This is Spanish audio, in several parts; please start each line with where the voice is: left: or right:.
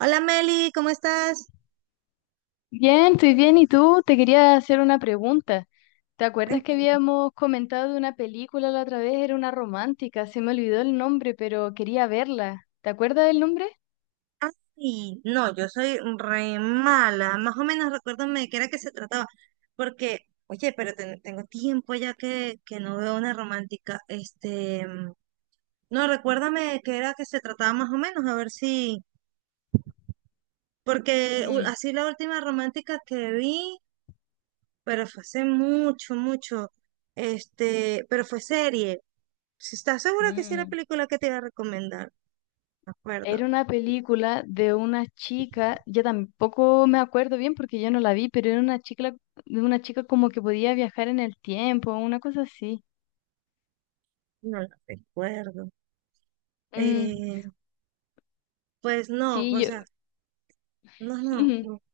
right: Hola Meli, ¿cómo estás?
left: Bien, estoy bien. ¿Y tú? Te quería hacer una pregunta. ¿Te acuerdas que
right: Cuéntame.
left: habíamos comentado de una película la otra vez? Era una romántica, se me olvidó el nombre, pero quería verla. ¿Te acuerdas del nombre?
right: Ay, no, yo soy re mala. Más o menos recuérdame de qué era que se trataba. Porque, oye, pero tengo tiempo ya que no veo una romántica. No, recuérdame de qué era que se trataba más o menos, a ver si. Porque
left: Mm,
right: así la última romántica que vi, pero fue hace mucho, mucho. Pero fue serie. Si, ¿estás segura que sí es la
left: mm.
right: película que te iba a recomendar? Me acuerdo.
left: Era una película de una chica, yo tampoco me acuerdo bien porque yo no la vi, pero era una chica, de una chica como que podía viajar en el tiempo, una cosa así.
right: No la recuerdo.
left: Mm,
right: Eh, pues no,
left: sí,
right: o
left: yo.
right: sea, no, no, no.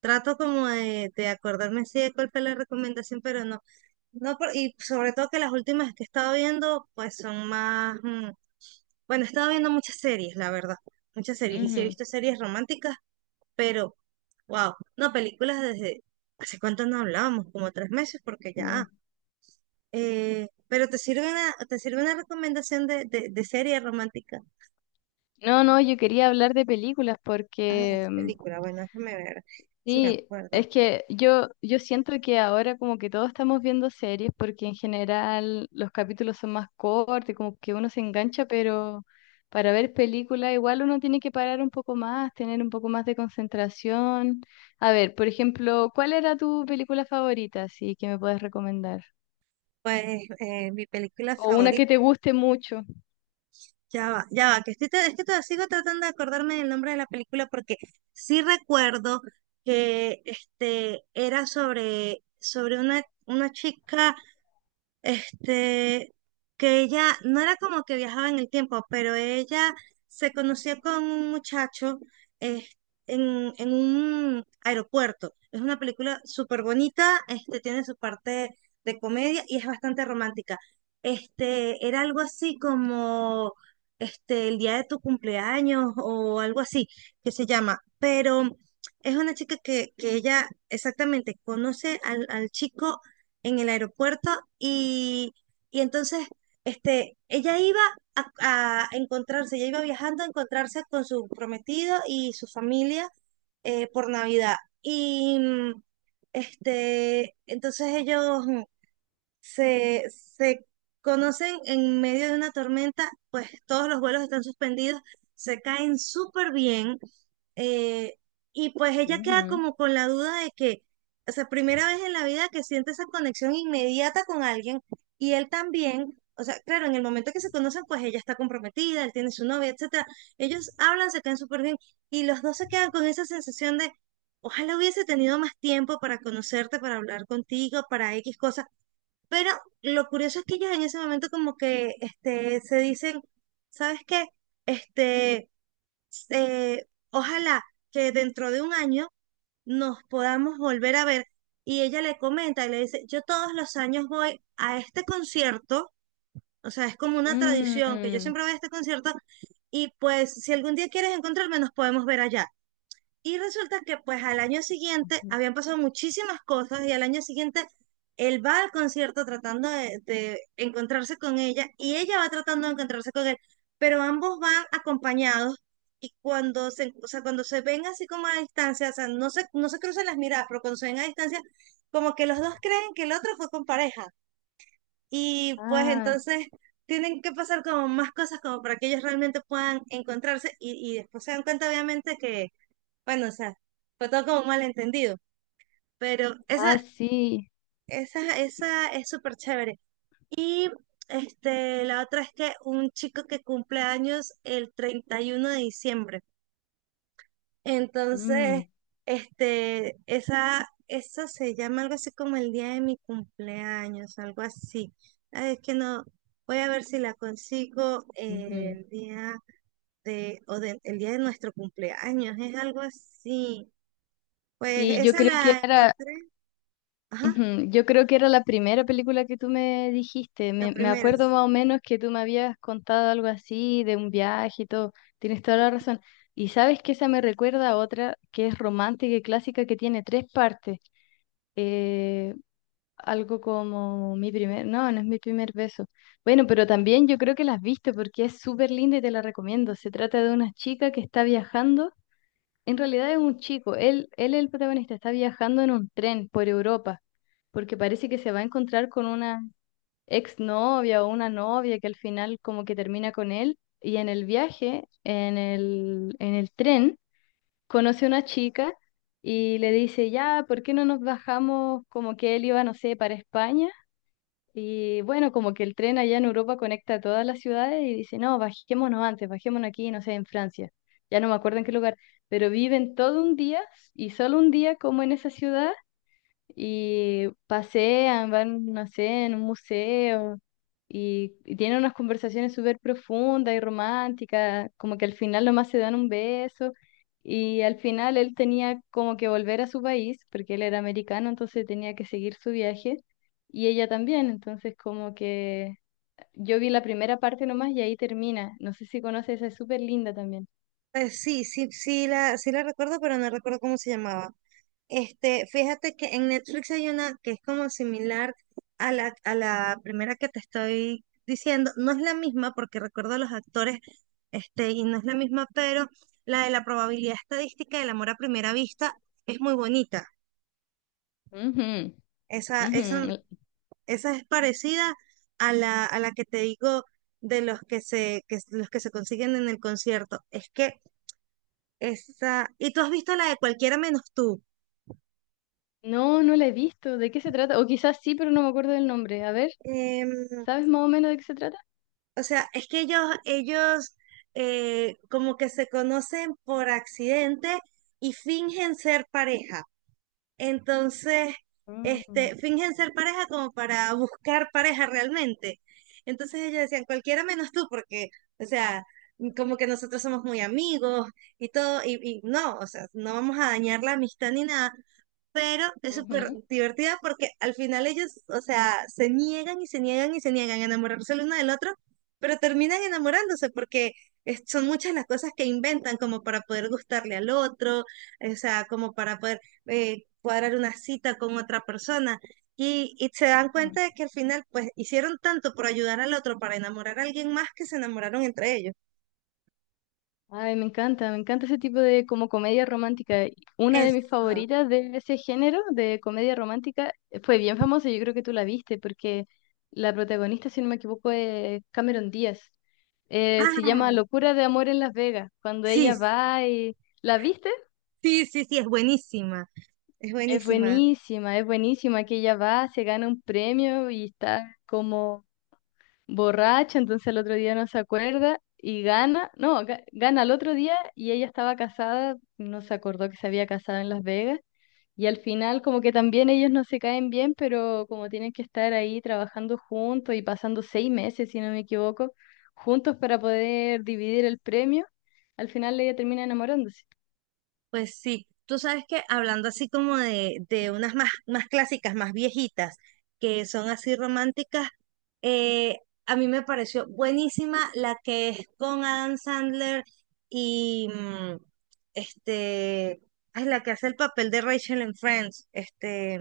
right: Trato como de acordarme sí de cuál fue la recomendación, pero no, no, y sobre todo que las últimas que he estado viendo, pues son más, bueno, he estado viendo muchas series, la verdad, muchas
left: Ujú,
right: series, y sí he
left: ujú,
right: visto series románticas, pero, wow, no, películas desde, ¿hace cuánto no hablábamos? Como tres meses, porque ya,
left: sí.
right: pero te sirve una recomendación de serie romántica.
left: No, no, yo quería hablar de películas
right: Ah,
left: porque
right: es película, bueno, déjame ver si me
left: Sí,
right: acuerdo.
left: es que yo siento que ahora como que todos estamos viendo series porque en general los capítulos son más cortos, como que uno se engancha, pero para ver películas igual uno tiene que parar un poco más, tener un poco más de concentración. A ver, por ejemplo, ¿cuál era tu película favorita, así que me puedes recomendar?
right: Pues mi película
left: O una
right: favorita,
left: que te guste mucho.
right: ya va, que estoy, es que todavía sigo tratando de acordarme del nombre de la película porque sí recuerdo que era sobre, sobre una chica. Este, que ella no era como que viajaba en el tiempo, pero ella se conoció con un muchacho eh, en un aeropuerto. Es una película súper bonita, tiene su parte de comedia y es bastante romántica. Era algo así como el día de tu cumpleaños o algo así que se llama, pero es una chica que ella exactamente conoce al, al chico en el aeropuerto y, y entonces ella iba a, a encontrarse, ella iba viajando a encontrarse con su prometido y su familia por Navidad. Y mm, entonces ellos, se, se conocen en medio de una tormenta, pues todos los vuelos están suspendidos, se caen súper bien, eh, y pues ella queda como con la duda de que, o sea, primera vez en la vida que siente esa conexión inmediata con alguien y él también. O sea, claro, en el momento que se conocen, pues ella está comprometida, él tiene su novia, etcétera. Ellos hablan, se caen súper bien y los dos se quedan con esa sensación de, ojalá hubiese tenido más tiempo para conocerte, para hablar contigo, para X cosas, pero lo curioso es que ellos en ese momento como que se dicen, ¿sabes qué? Este, ojalá que dentro de un año nos podamos volver a ver. Y ella le comenta y le dice, yo todos los años voy a este concierto, o sea, es como una tradición que yo
left: Mm.
right: siempre voy a este concierto, y pues si algún día quieres encontrarme nos podemos ver allá. Y resulta que pues al año siguiente habían pasado muchísimas cosas y al año siguiente él va al concierto tratando de encontrarse con ella y ella va tratando de encontrarse con él, pero ambos van acompañados, y cuando se, o sea, cuando se ven así como a distancia, o sea, no se cruzan las miradas, pero cuando se ven a distancia, como que los dos creen que el otro fue con pareja, y pues
left: Ah,
right: entonces tienen que pasar como más cosas como para que ellos realmente puedan encontrarse, y después se dan cuenta obviamente que bueno, o sea, fue todo como un malentendido, pero
left: ah, sí.
right: esa es súper chévere. La otra es que un chico que cumple años el 31 de diciembre. Entonces,
left: Mm,
right: esa se llama algo así como el día de mi cumpleaños, algo así. Ay, es que no, voy a ver si la consigo
left: ujú.
right: el día de, el día de nuestro cumpleaños, es algo así. Pues
left: Sí, yo
right: esa
left: creo que
right: la
left: ahora.
right: encontré. Ajá.
left: Ujú. Yo creo que era la primera película que tú me dijiste.
right: La
left: Me
right: primera.
left: acuerdo más o menos que tú me habías contado algo así de un viaje y todo. Tienes toda la razón. Y sabes que esa me recuerda a otra que es romántica y clásica que tiene tres partes. Eh, Algo como mi primer, no, no es mi primer beso. Bueno, pero también yo creo que la has visto porque es súper linda y te la recomiendo. Se trata de una chica que está viajando en realidad es un chico, él es el protagonista, está viajando en un tren por Europa, porque parece que se va a encontrar con una exnovia o una novia que al final como que termina con él, y en el viaje, en el tren, conoce a una chica y le dice, ya, ¿por qué no nos bajamos como que él iba, no sé, para España? Y bueno, como que el tren allá en Europa conecta todas las ciudades y dice, no, bajémonos antes, bajémonos aquí, no sé, en Francia, ya no me acuerdo en qué lugar, pero viven todo un día y solo un día como en esa ciudad y pasean, van, no sé, en un museo y tienen unas conversaciones súper profundas y románticas, como que al final nomás se dan un beso y al final él tenía como que volver a su país porque él era americano, entonces tenía que seguir su viaje y ella también, entonces como que yo vi la primera parte nomás y ahí termina, no sé si conoces, esa es súper linda también.
right: Pues sí, sí, sí la, sí la recuerdo, pero no recuerdo cómo se llamaba. Fíjate que en Netflix hay una que es como similar a la primera que te estoy diciendo. No es la misma porque recuerdo a los actores, y no es la misma, pero la de la probabilidad estadística del amor a primera vista es muy bonita.
left: Ujú,
right: Esa,
left: ujú.
right: esa, esa es parecida a la que te digo de los que se, que, los que se consiguen en el concierto. Es que esa, y tú, ¿has visto la de cualquiera menos tú?
left: No, no la he visto. ¿De qué se trata? O quizás sí, pero no me acuerdo del nombre. A ver.
right: Em,
left: ¿Sabes más o menos de qué se trata?
right: o sea, es que ellos como que se conocen por accidente y fingen ser pareja. Entonces,
left: Mm.
right: fingen ser pareja como para buscar pareja realmente. Entonces ellos decían, cualquiera menos tú, porque, o sea, como que nosotros somos muy amigos y todo, y no, o sea, no vamos a dañar la amistad ni nada, pero es súper
left: Ujú.
right: divertida porque al final ellos, o sea, se niegan y se niegan y se niegan a enamorarse el uno del otro, pero terminan enamorándose porque son muchas las cosas que inventan como para poder gustarle al otro, o sea, como para poder cuadrar una cita con otra persona. Y se dan
left: Ujú.
right: cuenta de que al final, pues, hicieron tanto por ayudar al otro para enamorar a alguien más que se enamoraron entre ellos.
left: Ay, me encanta ese tipo de como comedia romántica. Una de mis
right: Eso.
left: favoritas de ese género de comedia romántica fue bien famosa, yo creo que tú la viste, porque la protagonista, si no me equivoco, es Cameron Díaz. Se llama
right: Ah,
left: Locura de Amor en Las Vegas, cuando
right: sí,
left: ella va y. ¿La viste?
right: sí, sí, sí, es buenísima. Es buenísima.
left: Es buenísima que ella va, se gana un premio y está como borracha, entonces el otro día no se acuerda y gana, no, ga- gana el otro día y ella estaba casada, no se acordó que se había casado en Las Vegas y al final como que también ellos no se caen bien, pero como tienen que estar ahí trabajando juntos y pasando 6 meses, si no me equivoco, juntos para poder dividir el premio, al final ella termina enamorándose
right: Pues sí, tú sabes que hablando así como de unas más, más clásicas, más viejitas, que son así románticas, eh, a mí me pareció buenísima la que es con Adam Sandler y mm, este, es la que hace el papel de Rachel en Friends,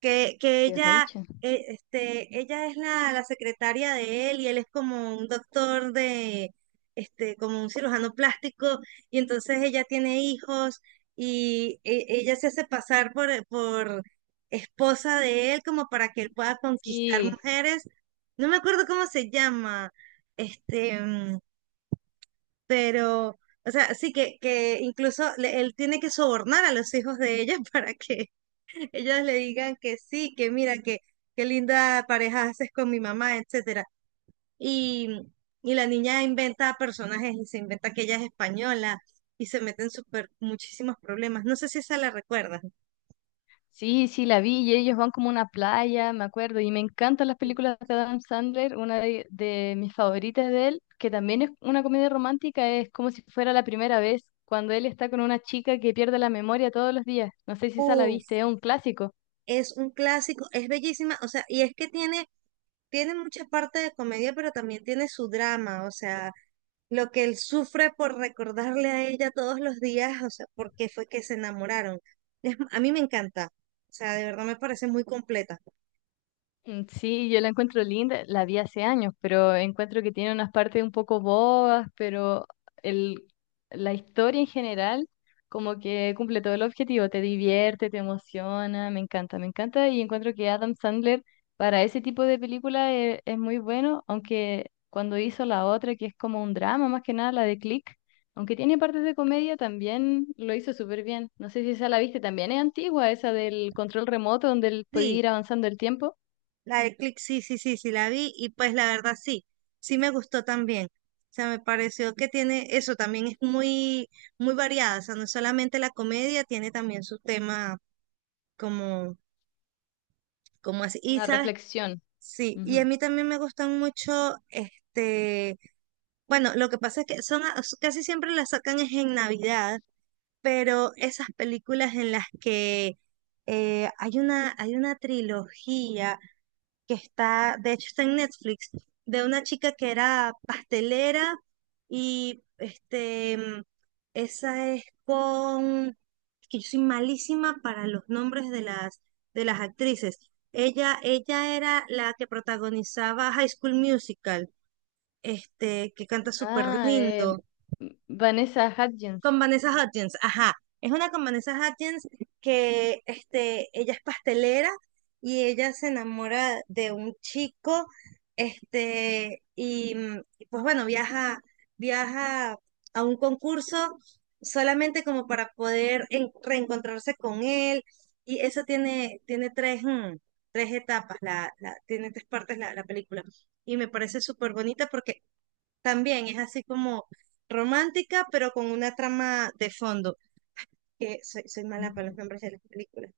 right: que
left: de
right: ella,
left: Rachel.
right: ella es la, la secretaria de él y él es como un doctor de, como un cirujano plástico, y entonces ella tiene hijos y ella se hace pasar por esposa de él como para que él pueda conquistar
left: Sí,
right: mujeres. No me acuerdo cómo se llama, este, mm, pero, o sea, sí que incluso él tiene que sobornar a los hijos de ella para que ellas le digan que sí, que mira, que qué linda pareja haces con mi mamá, etcétera. Y, y la niña inventa personajes y se inventa que ella es española, y se meten súper muchísimos problemas. No sé si esa la recuerdas.
left: sí, sí, la vi y ellos van como a una playa, me acuerdo, y me encantan las películas de Adam Sandler, una de mis favoritas de él, que también es una comedia romántica, es como si fuera la primera vez, cuando él está con una chica que pierde la memoria todos los días. No sé si esa la viste,
right: Uf,
left: es un clásico.
right: es un clásico, es bellísima, o sea, y es que tiene, tiene mucha parte de comedia, pero también tiene su drama, o sea, lo que él sufre por recordarle a ella todos los días, o sea, por qué fue que se enamoraron. A mí me encanta, o sea, de verdad me parece muy completa.
left: Mm. Sí, yo la encuentro linda, la vi hace años, pero encuentro que tiene unas partes un poco bobas, pero el, la historia en general como que cumple todo el objetivo, te divierte, te emociona, me encanta y encuentro que Adam Sandler para ese tipo de película es, muy bueno, aunque cuando hizo la otra que es como un drama más que nada, la de Click, aunque tiene partes de comedia, también lo hizo súper bien. No sé si esa la viste, también es antigua, esa del control remoto donde él podía
right: Sí,
left: ir avanzando el tiempo.
right: la de Click, sí, sí, sí, sí, la vi y pues la verdad sí, sí me gustó también. O sea, me pareció que tiene eso, también es muy, muy variada, o sea, no es solamente la comedia, tiene también su tema como, como así. Y
left: Una
right: sabes,
left: reflexión.
right: sí, y a
left: Ujú.
right: mí también me gustan mucho, bueno, lo que pasa es que son casi siempre las sacan es en Navidad, pero esas películas en las que hay una trilogía que está, de hecho está en Netflix, de una chica que era pastelera y esa es con, es que yo soy malísima para los nombres de las actrices. Ella era la que protagonizaba High School Musical, que canta súper
left: Ah,
right: lindo.
left: Vanessa Hudgens.
right: Con Vanessa Hudgens, ajá. Es una con Vanessa Hudgens que ella es pastelera y ella se enamora de un chico, y pues bueno, viaja, viaja a un concurso solamente como para poder reencontrarse con él. Y eso tiene, tiene tres, tres etapas, la, tiene tres partes la, la película. Y me parece súper bonita porque también es así como romántica, pero con una trama de fondo. Que soy, soy mala para los
left: Ujú.
right: nombres de las películas.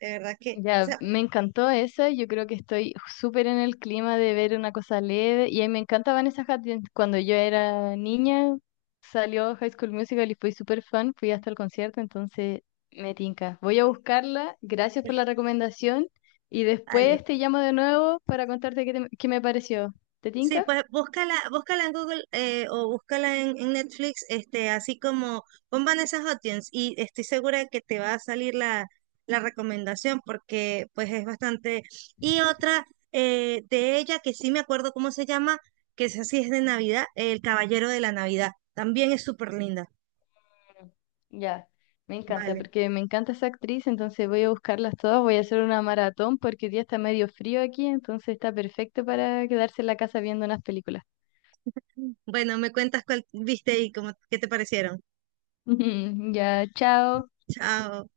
right: De verdad que, o
left: Ya,
right: sea,
left: me encantó esa. Yo creo que estoy súper en el clima de ver una cosa leve. Y a mí me encanta Vanessa Hudgens. Cuando yo era niña, salió High School Musical y fui súper fan. Fui hasta el concierto, entonces me tinca. Voy a buscarla. Gracias por la recomendación. Y
right: vale.
left: después te llamo de nuevo para contarte qué, qué me pareció. ¿Te
right: Sí,
left: tinca?
right: pues búscala, búscala en Google, o búscala en Netflix, así como pon Vanessa Hudgens y estoy segura de que te va a salir la, la recomendación porque pues es bastante. Y otra de ella que sí me acuerdo cómo se llama, que es así, es de Navidad, El Caballero de la Navidad. También es súper linda.
left: Ya, me encanta,
right: Vale.
left: porque me encanta esa actriz, entonces voy a buscarlas todas, voy a hacer una maratón porque hoy día está medio frío aquí, entonces está perfecto para quedarse en la casa viendo unas películas.
right: Bueno, me cuentas cuál viste y cómo, qué te parecieron.
left: Ya, chao.
right: Chao.